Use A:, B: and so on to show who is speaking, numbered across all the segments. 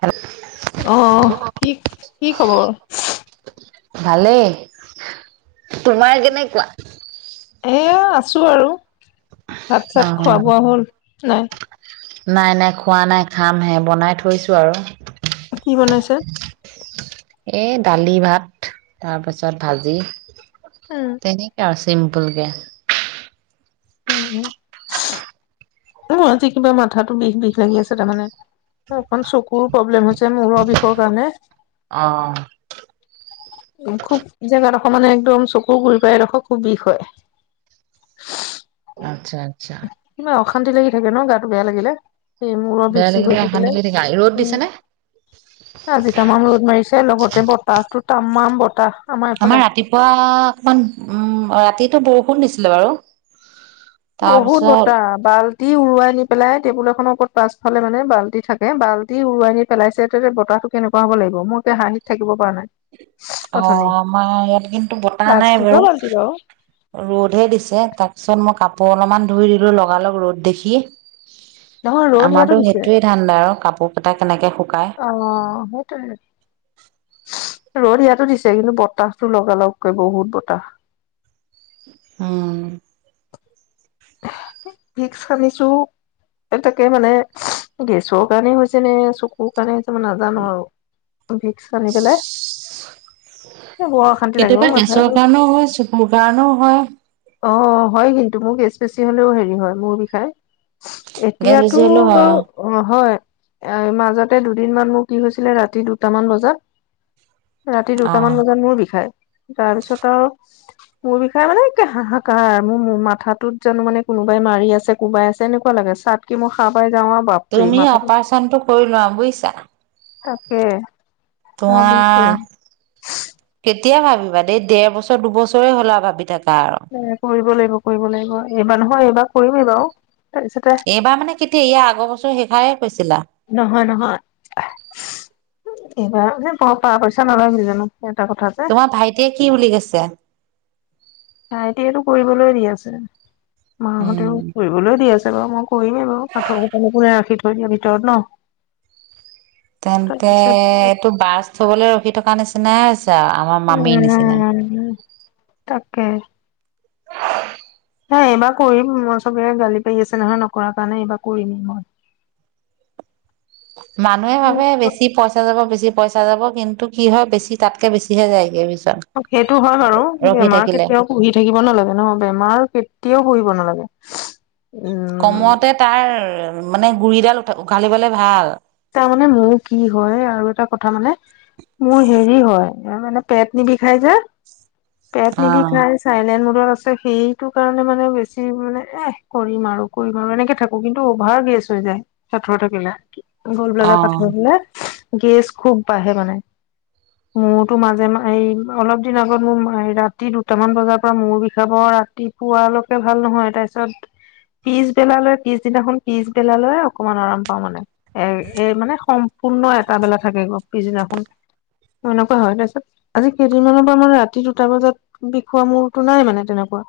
A: Hello.
B: আহ আহ। কি, কি খবৰ?
A: ভালেই, তোমাৰ কেনেকুৱা?
B: এয়া, আছো আৰু। ভাত চাত খোৱা
A: অ',
B: বোৱা হ'ল? নাইহোৱা।
A: নাই নাই খোৱা নাই। খামহে, বনাই থৈছোঁ আৰু।
B: কি বনাইছে?
A: এই দালি ভাত। তাৰপাছত ভাজি।
B: উম,
A: তেনেকে আছে। চিম্পুলকে।
B: উম উ। অ আজি কিবা মাথাটো বিষ বিষ লাগি আছে তাৰমানে। অকণ চকুৰো প্ৰব্লেম হৈছে মূৰৰ বিষৰ কাৰণে।
A: অ',
B: খুব জ্বৰ আৰু। মানে একদম চকুৰ গুৰি পৰা এইডোখৰ খুব বিষ হয়।
A: আচ্ছা আচ্ছা।
B: কিবা অশান্তি লাগি থাকে ন গাটো বেয়া লাগিলে। সেই মূৰৰ বিষ
A: বেয়া
B: চিষ হৈ
A: লাগিলে
B: থাকিলে।
A: অশান্তি লাগি থাকে, ৰ'দ
B: উ
A: দিছে নে?
B: আজি দুটামান ৰ'দ মাৰিছে লগতে বতাহটোত তামাম বতাহ।
A: আমাৰ ৰাতিপুৱা অকমান উম, ৰাতিটো বৰষু ষুণ দিছিলে বাৰু।
B: বহুত
A: তাৰপিছত
B: বতাহ বাল ল্টি উৰুৱাই নি পেলাই টেবুল এখনৰ ওপৰত পাছফালে মানে বাল্টি থাকে। বাল্টি উৰুৱাই নি পেলাইছে তেনেহলে বতাহটো কেনেুৱ হব লাগিব! মোৰ এতিয়া হাঁহিত থাকিব পৰা নাই।
A: অ
B: অথনি
A: আমাৰ ইয়াত কিন্তু বতাহ নাই
B: প্লাষ্টিকৰ
A: বাৰু।
B: বাল্টি
A: ৰ'দহে দিছে তাৰপিছত মই কাপ পোৰ অলপমান ধুই দিলো লগালগ ৰ'দ দেখি।
B: নহয় ৰ'দ ইয়াতো
A: আমাৰো
B: দিছে
A: সেইটোৱে ধান্দা আৰু কাপোৰ কেইটা কেনেকে শুকায়।
B: অ সেইটোয়ে ৰ'দ ইয়াতো দিছে। কিন্তু বতাহতো লগা লগকৈ বহুত বতাহ।
A: অ।
B: ভিক্স সানিছোঁ, এ তাকে মানে গেছৰ কাৰণে হৈছে নে চকুৰ কাৰণে হৈছে মই নাজানো আৰু। ভিক্স সানি পেলাই বৰ অশান্তি লাগিব
A: কেতিয়াবা
B: মাথা
A: গেছৰ কাৰণেও হয়, চকুৰ কাৰণেও হয়।
B: অ হয় কিন্তু মোৰ গেছ বেছি হলেও হেৰি হয়, মূৰ বিষায়।
A: গেছ
B: এতিয়াটো
A: বেছি হ'লেও হয়
B: বাৰু, অ হয়। এ মাজতে দুদিনমান মোৰ কি হৈছিলে ৰাতি দুটামান বজাত ৰাতি দুটামান
A: অ',
B: বজাত মোৰ বিষায় তাৰপিছত আৰু মোৰ বিষয়ে মানে হাহাকাৰ মোৰ মোৰ মাথাটোত জানো মানে কোনোবাই মাৰি আছে কোবাই আছে এনেকুৱা লাগে চাত কি মোৰ খাহ পাই যাওঁ আৰু বাপৰে
A: তুমি
B: মাথাটো
A: অপাৰচনতটো কৰি লোৱা বুজিছা
B: তাকে ভাবিছো
A: তোমাৰ এতিয়া ভাবিবা দেই ডেৰ বছৰ দুবছৰে হ'লা ভাবি থাকে
B: ন কৰিবৰি লাগিব কৰিব লাগিব এইবাৰ নহয় এইবাৰ কৰিমেই বাৰু তাৰপিছতে
A: এইবাৰ মানে কেতিয়া ইয়া আগৰ বছৰ শেষাই
B: নহয় নহয় এইবাৰ প পইচা নালাগি জানো এটা কথা যে
A: তোমাৰ ভাইটিয়ে কি উ গৈছে
B: হা এতিয়াাতটো কৰিবলৈয় দিিয় আছে
A: উম।
B: মাহঁতেও ফুৰিবলৈ দি আছে ছে বাৰু মই কৰিমেই বাৰু পাঠৰ ক কোাই ৰাখি থৈ দিয়া ভিতৰত ন
A: তেন্তে
B: তাৰপিছত
A: এইটো বাছ থবলৈ ৰখি থকা নিচিনাাই
B: উম তাকে
A: [inaudible]
B: হ এইবাৰ কৰিম মই চবে গালি পাৰি আছে নহয় নকৰৰা কাৰণে এইবাৰ কৰিমেই মই
A: মানুহে ভাবে বেছি পইচা যাব বেছি পইচা যাব কিন্তু কি হয় বেছি তাতকে বেছিহে যায়গৈ
B: সেইটো হয় বাৰু
A: ৰখি
B: বেমাৰ
A: থাকিলে
B: কেতিয়াও পুহি থাকিব নালাগে নহ বেমাৰ কেতিয়াও পুহিব নালাগে উম
A: কমতে তাৰ মানে গুৰিডাল উ উঘালি পালে ভাল
B: তাৰমানানে মোৰ কি হয় আৰু এটা কথা মানে মোৰ হেৰি হয় মানে পেট নিবিষাই যে পেট নিবিি
A: আহ
B: খাই চাইলে ম আছে সেইটো কাৰণে মানে বেছি মানে এহ কৰিম আৰু কৰিম আৰুো এনেকে থাকো কিন্তু অভাৰ গেছ হৈ যায় সথৰ থাকিলেি গোল বলজা
A: আহ
B: পাঠাব বলে গেছ খুব বাঢ়ে মানে মৌতো মাজে ম এই অলপ দিন আগত মোৰ ৰাতি দুটামান বজাৰ পৰা মূৌ বিষাব ৰাতিপুৱালৈকে ভাল নহয় তাৰপিছত পিছবেলা লৈ পিছদিনাখন পিছবেলালৈ অকমান আৰাম পাওঁ মানে এ এ মানে সম্পূৰ্ণ এটা বেলা থাকে গ পিছদিনাখন এনেকুৱা হয় তাৰপিছত আজি কেইদিনমানৰ পৰা মানে ৰাতি দুটা বজাত বিষোৱা মোৰতো নাই মানে তেনেকুৱা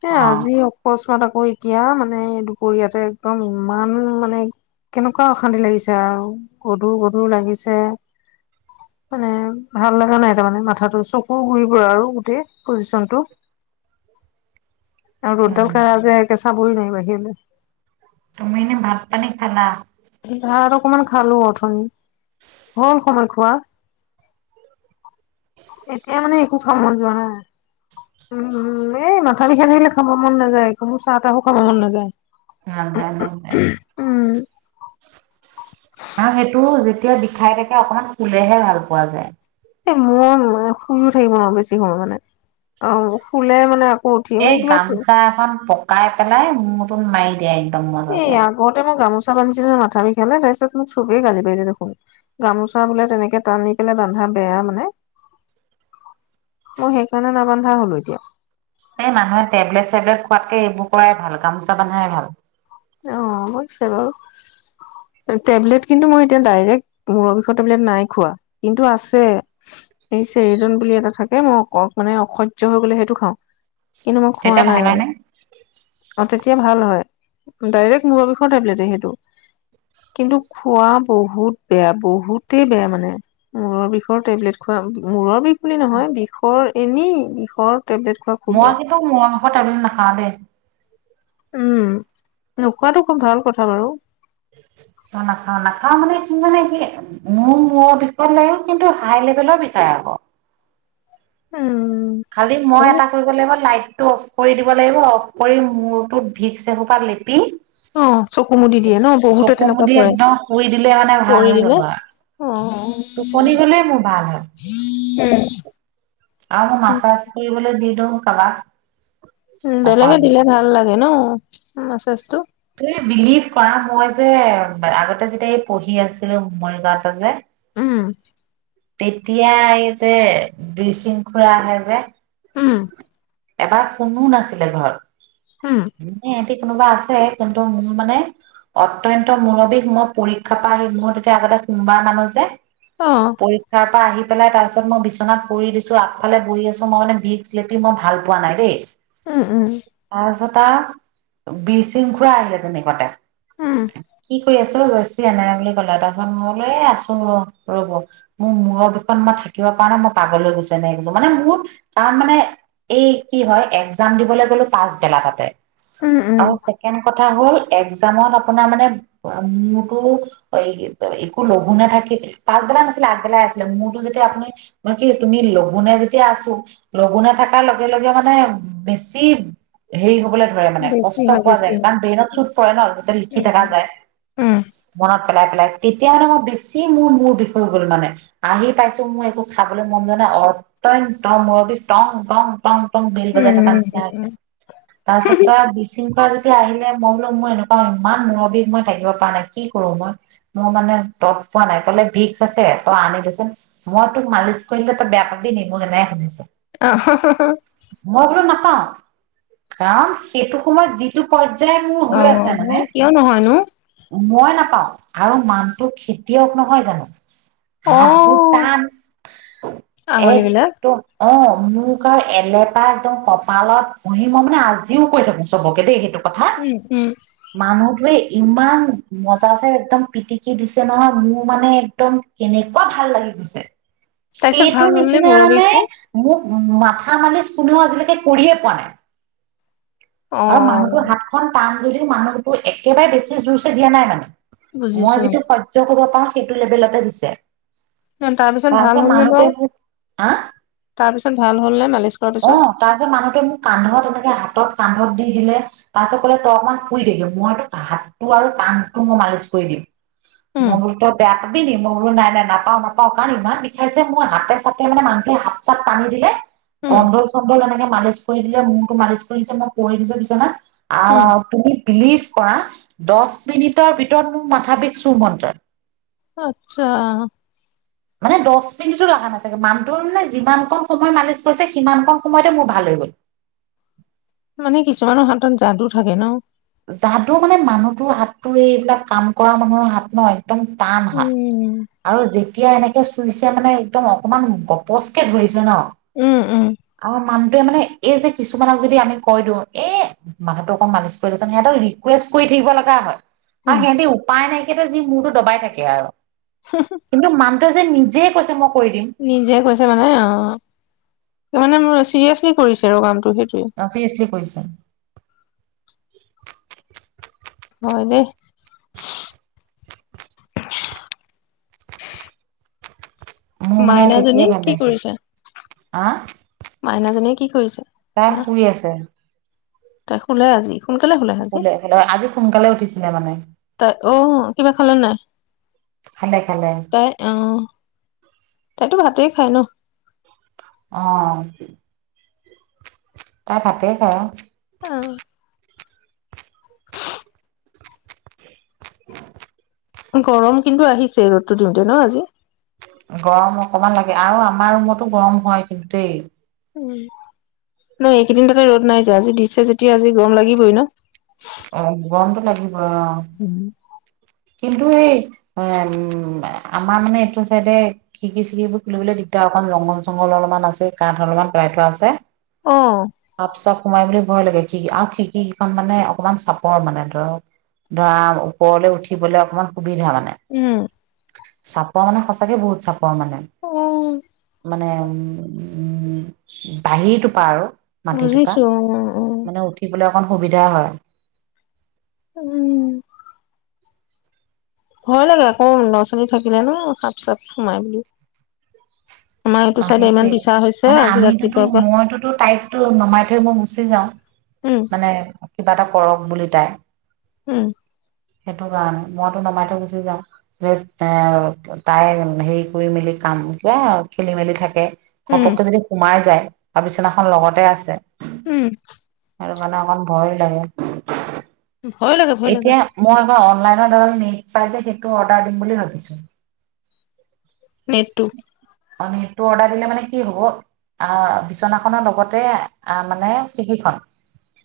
B: স
A: আহ
B: আজি অকস্মাতক অ এতিয়া মানে দুপৰীয়াতে একদম ইমান মানে কেনেকুৱা অশান্তি লাগিছে আৰু গধুৰ গধুৰ লাগিছে মানে ভাল লগা নাই তাৰমানে মাথাটো চকু ঘুৰিব আৰু গোটেই পজিচনটো আৰু ৰোডল
A: উম
B: খজে কে [inaudible]
A: তুমি এনে ভাত পানী খালা?
B: ভাত অকমান খালো অথনি, হল সময় খোৱা। এতিয়া মানে একো খাম মন যোৱা নাই।
A: [inaudible]
B: তথাপি মানে খাব মন নাযায় একো, মোৰ চাহ তাহো খাব মন নাযায়।
A: অহ', নাই-নাই-নাই।
B: উম
A: আৰু সেইটো যেতিয়া বিষাই থাকে, অকমান হুলেহে ভাল পোৱা যায়।
B: মই শুইও থাকিব নোৱাৰো বেছি সময় মানে, অ শুলে মানে উঠি মানে
A: এই
B: কিবা
A: গামচা এখন পকাই পেলাই মোৰ মাৰিদিয়া।
B: এ আগতে মই গামোচা া বান্ধিছিল মাথা বিষালে তাৰপিছত মোক চবেই গালি পাৰিলে দেখোন, গামোচা বোলে তেনেকে টানি পেলাই বানধা বেয়া মানে। মই সেইকাৰণে নাবান্ধা হলো এতিয়া।
A: এই মানুহে টেবলেট-চেবলেট খোৱাতকে এইবোৰ কৰাই ভাল, গামোচা বন্ধাই ভাল।
B: অ হৈছিলোঁ, এ টেবলেট কিন্তু মই এতিয়া ডাইৰেক্ট মূৰৰ বিষৰ টেবলেট নাই খোৱা, কিন্তু আছে। এই চেৰিডন বুলি এটা থাকে মই অ মানে অসহ্য় হৈ গলে সেইটো খাওঁ। কিন্তু খোৱা
A: তেতিয়া
B: নাই
A: ভাল হয়
B: আৰু।
A: নে
B: অহ ভাল হয়। ডাইৰেক্ট মূৰৰ বিষৰ টেবলেটএ সেইটো, কিন্তু খোৱা বহুত বেয়া বহুতে বেয়া মানে। মূৰৰ বিষৰ টেবলেট খোৱা মূৰৰ বিষ বুলি নহয়, বিষৰ এনেই বিষৰ টেবলেট খোৱা খুব
A: মই
B: বেয়া
A: কেতিয়াও মূৰৰ বিষৰ টেবলেট নকাহো দে।
B: উম, নোখোৱাাতটো খুব ভাল কথা বাৰু।
A: অ নাখাও, নাখাও মানে কি মানে কি, মোৰ মূৰৰ বিষ হলে কিন্তু হাই লেভেলৰ বিষয় আকৌ।
B: উম
A: খালি মই
B: তাৰমানে
A: এটা কৰিব লাগিব, লাইট টো অফ কৰি দিব লাগিব, অফ কৰি মূৰটোত ভিক্স এহুপা লেপি
B: অ চকু মুদি দিয়ে ন? বহুতে
A: চকু
B: তেনেকুৱা
A: মুদি
B: কৰে।
A: একদম শুই দিলে মানে ভাল
B: কৰি
A: হৈ যাব
B: দিলে,
A: আৰু।
B: অ
A: টোপনি গলে মোৰ ভাল হয়। আৰু মোৰ মাছাছ কৰিবলৈ দি দিওঁ কাবা
B: বেলেগে দিলে ভাল লাগে ন? মেছেজ টো?
A: ত বিলিভ কৰা মই যে আগতে যেতিয়া এই পঢ়ি আছিলো, মৰিগাঁৱতে যে?
B: উম
A: তেতিয়া এই যে বিচিং খুৰা আহে যে?
B: উম
A: এবাৰ কোনো নাছিলে
B: উম
A: ঘৰত [unintelligible] কোনোবা আছে কিন্তু মোৰ মানে, অত্য়ন্ত মুৰৱী মই পৰীক্ষা পৰা আহি মোৰ তেতিয়া আগতে সোমবাৰ নামে যে?
B: অ
A: পৰীক্ষাৰ পৰা আহি পেলাই তাৰ পিছত মই বিছননা পৰি দিছো আগফালে বহৰি আছো মই মানে বিপি মই ভাল পোৱা নাই দেই
B: উম উম
A: টা বীৰ শৃংখুৰা আহিলে তেনেকুৱাতে
B: উম
A: কি কৰি আছ চব বেছি এনে বুলি ক'লে তাৰপিছত মইলৈ আছো ৰব মোৰ মূৰৰ দুখন মই থাকিব কাৰণে মই পাগলৈ গৈছো এনেোৰ মানে মোৰ কাৰণ মানে এই কি হয় এক্জাম দিবলৈ গ'লো পাচবেলা তাতে
B: উম উম
A: ক হল এক্জামত আপোনাৰ মানে মোৰতো একো লঘু না থাকি পাছবেলা নাছিলে আগবেলা আছিলে মোৰতো যেতিয়া আপুনি ম কি তুমি লুনেে যেতিয়া আছো লঘু না তাৰ লগে লগে মানে বেছি হেৰি হবলৈ মানে
B: বেছি
A: কষ্ট
B: হয়
A: পোৱা
B: বেছি
A: যায়
B: হয়
A: কাৰণ ব্ৰেইনত চুত পৰে ন যতে লিখি থকা
B: উম
A: যায়
B: উম
A: মনত পেলাই পেলাই তেতিয়াানে মই বেছি মোৰ মূোৰ বিষয় গ'ল মানে আহি পাইছো মোৰ একো খাবলৈ মন যোৱা নাই অত্ন্ত মূুৰ বি টং অ প বেল
B: উম
A: বজাই থকা
B: উম
A: নিচিনা
B: উম
A: আছে
B: উম।
A: তাৰপছত বিশৃংখোৱা আহিলে মই বোলো মোৰ এনেকুৱা ইমান মূুৰ বিষ মই থাকিব পৰা নাই কি কৰো মই মোৰ মানে তপ পোৱা নাই কলে ভিক্স আছে তই আনিলচোন মই তোক মালিচ কৰিিললে তই বেয়া পাবি ন মোক এনে শুনিছো
B: আহ
A: মই বোলো নাপাওঁ কাৰণ সেইটো সময়ত যিটো প্য যে মোৰ হৈ আছে মানে
B: অ', কিয় নহয়নো?
A: মই নাপাওঁ আৰু মানটো খেতিয়ক নহয় জানো হাত
B: অ',
A: বুটান
B: আঙুলি বিলাক।
A: একদো অ আম এলেপা একদম কপালত পহি মই মানে আজিও কৈ থাকো চবকে দেই সেইটোক কথা
B: উম, উম,
A: মানুহটোৱে ইমান মজা যে একদম পিটিকি দিছে নহয় মোৰ মানে একদম কেনেকুৱা ভাল লাগি গৈছে
B: তাৰপিছত
A: সেইটো
B: ভাল হ'ল নে
A: নিচিনা
B: মূৰৰ
A: নামে
B: বিষটো?
A: মোক উম কথা মালি কোনেও আজিলৈকে কৰিয়ে পোৱা নাই আৰু মানুহতৰ
B: অ',
A: হাতখন টান যদিও মানুহতো একেবাৰে বেছি জোৰ চ দিয়া নাই মানে মই
B: বুজিছো।
A: যিটো সত্য কব পাও সেইটো লেভেলতে দিছে
B: তাৰপিছত ভাল হলনে
A: মানুহটোৱে
B: বাৰু
A: মোক হা
B: তাৰপিছত ভাল হলনে
A: অ তাৰপিছত মানুহত মোৰ কান্ধত তেনেকে হাতত কান্ধত দি দিলে তাৰপিছত কলে তই অকণমান শুই থাকি মইতো হাতটো আৰু টানটো মই মালিচ কৰি দিম
B: উম,
A: মই বোলো তই বেয়া পাবি নি মই বোলো নাই নাই নাপাও নাপাও কাৰণ ইমান বিষাইছে মই হাতে চাতে মানে মানুহে হাত চাত টানি দিলে
B: উম,
A: কণ্ডল চণ্ডল এনেকে মালিচ দিলে মৰটো মালিচ কৰি দিছে মই কৰি দিছো বিছনা
B: উম,
A: আহ তুমি বিলিভ কৰা দহ মিনিটৰ ভিতৰত মোৰ মাথা বিষছো মন্ত
B: আত্ছা
A: মানে দহ মিনিটো লগা না চাগে মানুটো মানে যিমান ক সময় মালিচ কৰিছে সিমান ক সময়তে মোৰ ভাল হৈ গ'ল
B: মানে কিছুমানৰ হাতত যাদু থাকে ন
A: যো মানে মানুহটোৰ হাততো এইবিলাক কাম কৰা মানুহৰ হাত নয় পাম হা
B: উম,
A: আৰু যেতিয়া এনেকৈ চুইছে মানে একদম অকণমান গপচকে ধৰিছে ন
B: উম, উম,
A: আমাৰ মানুহটোৱে মানে এই যে কিছুমানক যদি আমি কৈ দিওঁ এই মানুহটোো অকণ মালিচ কৰি লৈছে সিহঁতক ৰিকুৱেষ্ট কৰি থাকিব লগা হয় আৰু
B: উম।
A: সিহতি উপায় নাইক যি মূৰো দবাই থাকে আৰু কিন্তু মানটো যে নিজ য কৈছে মোক
B: নিজে কৈছে মানে অ ত মানে মোৰ চিৰিয়াছলি কৰিছে আৰু কাম
A: তয়ে এইখিনি কৰিছ [unintelligible]
B: হয় দে
A: মোৰ মানে তেতিয়াই ভাল লাগিছে আঃ
B: মাইনা জনিয়ে কি কৰিছে
A: তাই
B: না
A: শুই আছে
B: তাই খোলে আজি সোনকালে শুলে আজি
A: শুলে আজি সোনকালে উঠিছিলে মানে
B: তাই অ' কিবা খালে নে নাই
A: খালে খালে
B: তাই আহ তাইতো ভাতেই খায় ন
A: অ তাই ভাতেই খাই
B: অ
A: [unintelligible]
B: গৰম কিন্তু আহিছে ৰ'দতো দিওঁতে ন আজি
A: গৰম অকমান লাগে আৰু আমাৰ ৰুমতো গৰম হয় কিন্তু দেই
B: উ এই এইকেইদিন তাতে ৰ'দ নাই যে আজি দিছে যেতিয়া আজি গৰম লাগিবই ন
A: অ গৰমটো লাগি অঁঃ কিন্তু এই এম আমাৰ মানে এইটো চাইডে খিৰিকি চিৰিকিবোৰ খুলিবলৈ দিগদাৰ অকমান জংগল চংঘল অলপমান আছে কাঠ অলপমান পেলায় থোৱা আছে
B: অ
A: সাপ চাপ সোমাই বুলি ভয় লাগে খিৰিকি আৰু খিৰিকি কেইখন মানে অকমান চাপৰ মানে ধৰক ধৰা ওপৰলৈ উঠি উঠিবলৈ অকণমান সুবিধা মানে
B: উম
A: চাপৰ মানে সঁচাকে বহুত চাপৰ। তামানে
B: অ
A: মানে বাহিৰ টোপা আৰু
B: বুজিছো অ অ।
A: অসুবিধা হয়।
B: উম ভয় লাগে আকৌ লৰা ছোৱালী থাকিলে ন সাপ চাপ সোমাই বুলি। আমাৰ এইটো চাইডে ইমান
A: সেইটোৱে
B: পিছা হৈছে
A: মানে
B: আজি
A: আমিতোতো
B: ৰাতিপুৱাৰ পৰা
A: মইতোতো তাইকো নমাই থৈ মই গুচি যাও
B: উম
A: মানে কিবা এটা। কৰক বুলি তাই।
B: উম।
A: সেইটো কাৰণে মইতো নমাই থৈ গুচি যাম যে এই তাই হেৰি কৰি মেলি কাম ক খেলি মেলি থাকে
B: উম
A: ঘপককে যদি সোমাই যায় আৰু বিছনাখন লগতে আছে
B: উম
A: আৰু মানে অকণ ভয় লাগে
B: ভয় লাগে ভয় লাগে।
A: অনলাইনৰ পৰা নেত পায় যে সেইটো অৰ্দাৰ দিন বুলি ভাবিছো।
B: নেটতু।
A: অ নেটটো অৰ্ডাৰ দিলে মানে কি হ'ব আ বিচনাখনৰ লগতে আ মানে খিৰকিখন।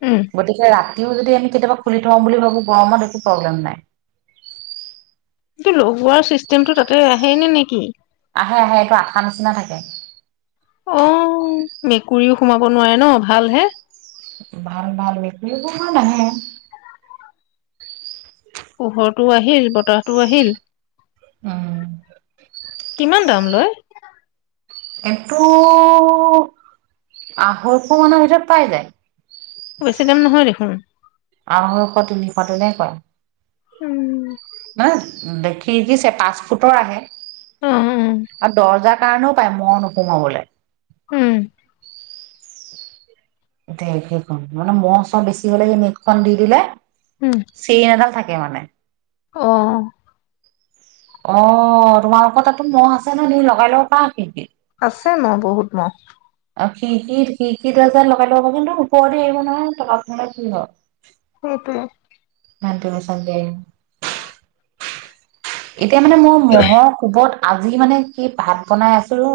B: উম
A: গতিকে ৰা ও যদি আমি কেতিয়াবা খুলি থওঁ বুলি ভাবো গৰমত একো প্ৰব্লেম নাই।
B: কিন্তু লক হোৱাৰ চিষ্টেমটো তাতে আহে নে নেকি?
A: আহে আহে এইটো আঠা নিচিনা থাকে।
B: অ মেকুৰীও সোমাব নোৱাৰে ন ভালহে।
A: ভাল ভাল [unintelligible]
B: পোহৰটো আহিল বতাহটো আহিল।
A: উম
B: কিমান দাম লয়?
A: কিটো আঢ়ৈশ মানৰ ভিতৰত পাই যায়।
B: বেছি দাম নহয় দেখোন।
A: আঢ়ৈশ তিনিশটোনে কয়।
B: উম।
A: খিৰিকিৰ পাঁচ ফুটৰ আহে।
B: অ উম
A: আৰু দৰ্জাৰ কাৰণেও [unintelligible]
B: উম।
A: এয়া সেইখন মানে ম চ বেছি হ'লে স মটখন দি দিলে
B: উম
A: চেইন এডাল থাকে মানে।
B: অ।
A: অ তোমালোকৰ তাতো মহ আছে ন তুমি লগাই লগ পা কিন্তু।
B: আছে মা বহুত মাহ।
A: শিক খ আজাৰ লগাইব কিন্তু ওপৰতে আহিব নহয় টকা পে কিন্ধ।
B: সেইটোৱে।
A: [unintelligible] এতিয়া মানে মোৰ মহৰ কোবত। আজি মানে কি ভাত বনাই আছো।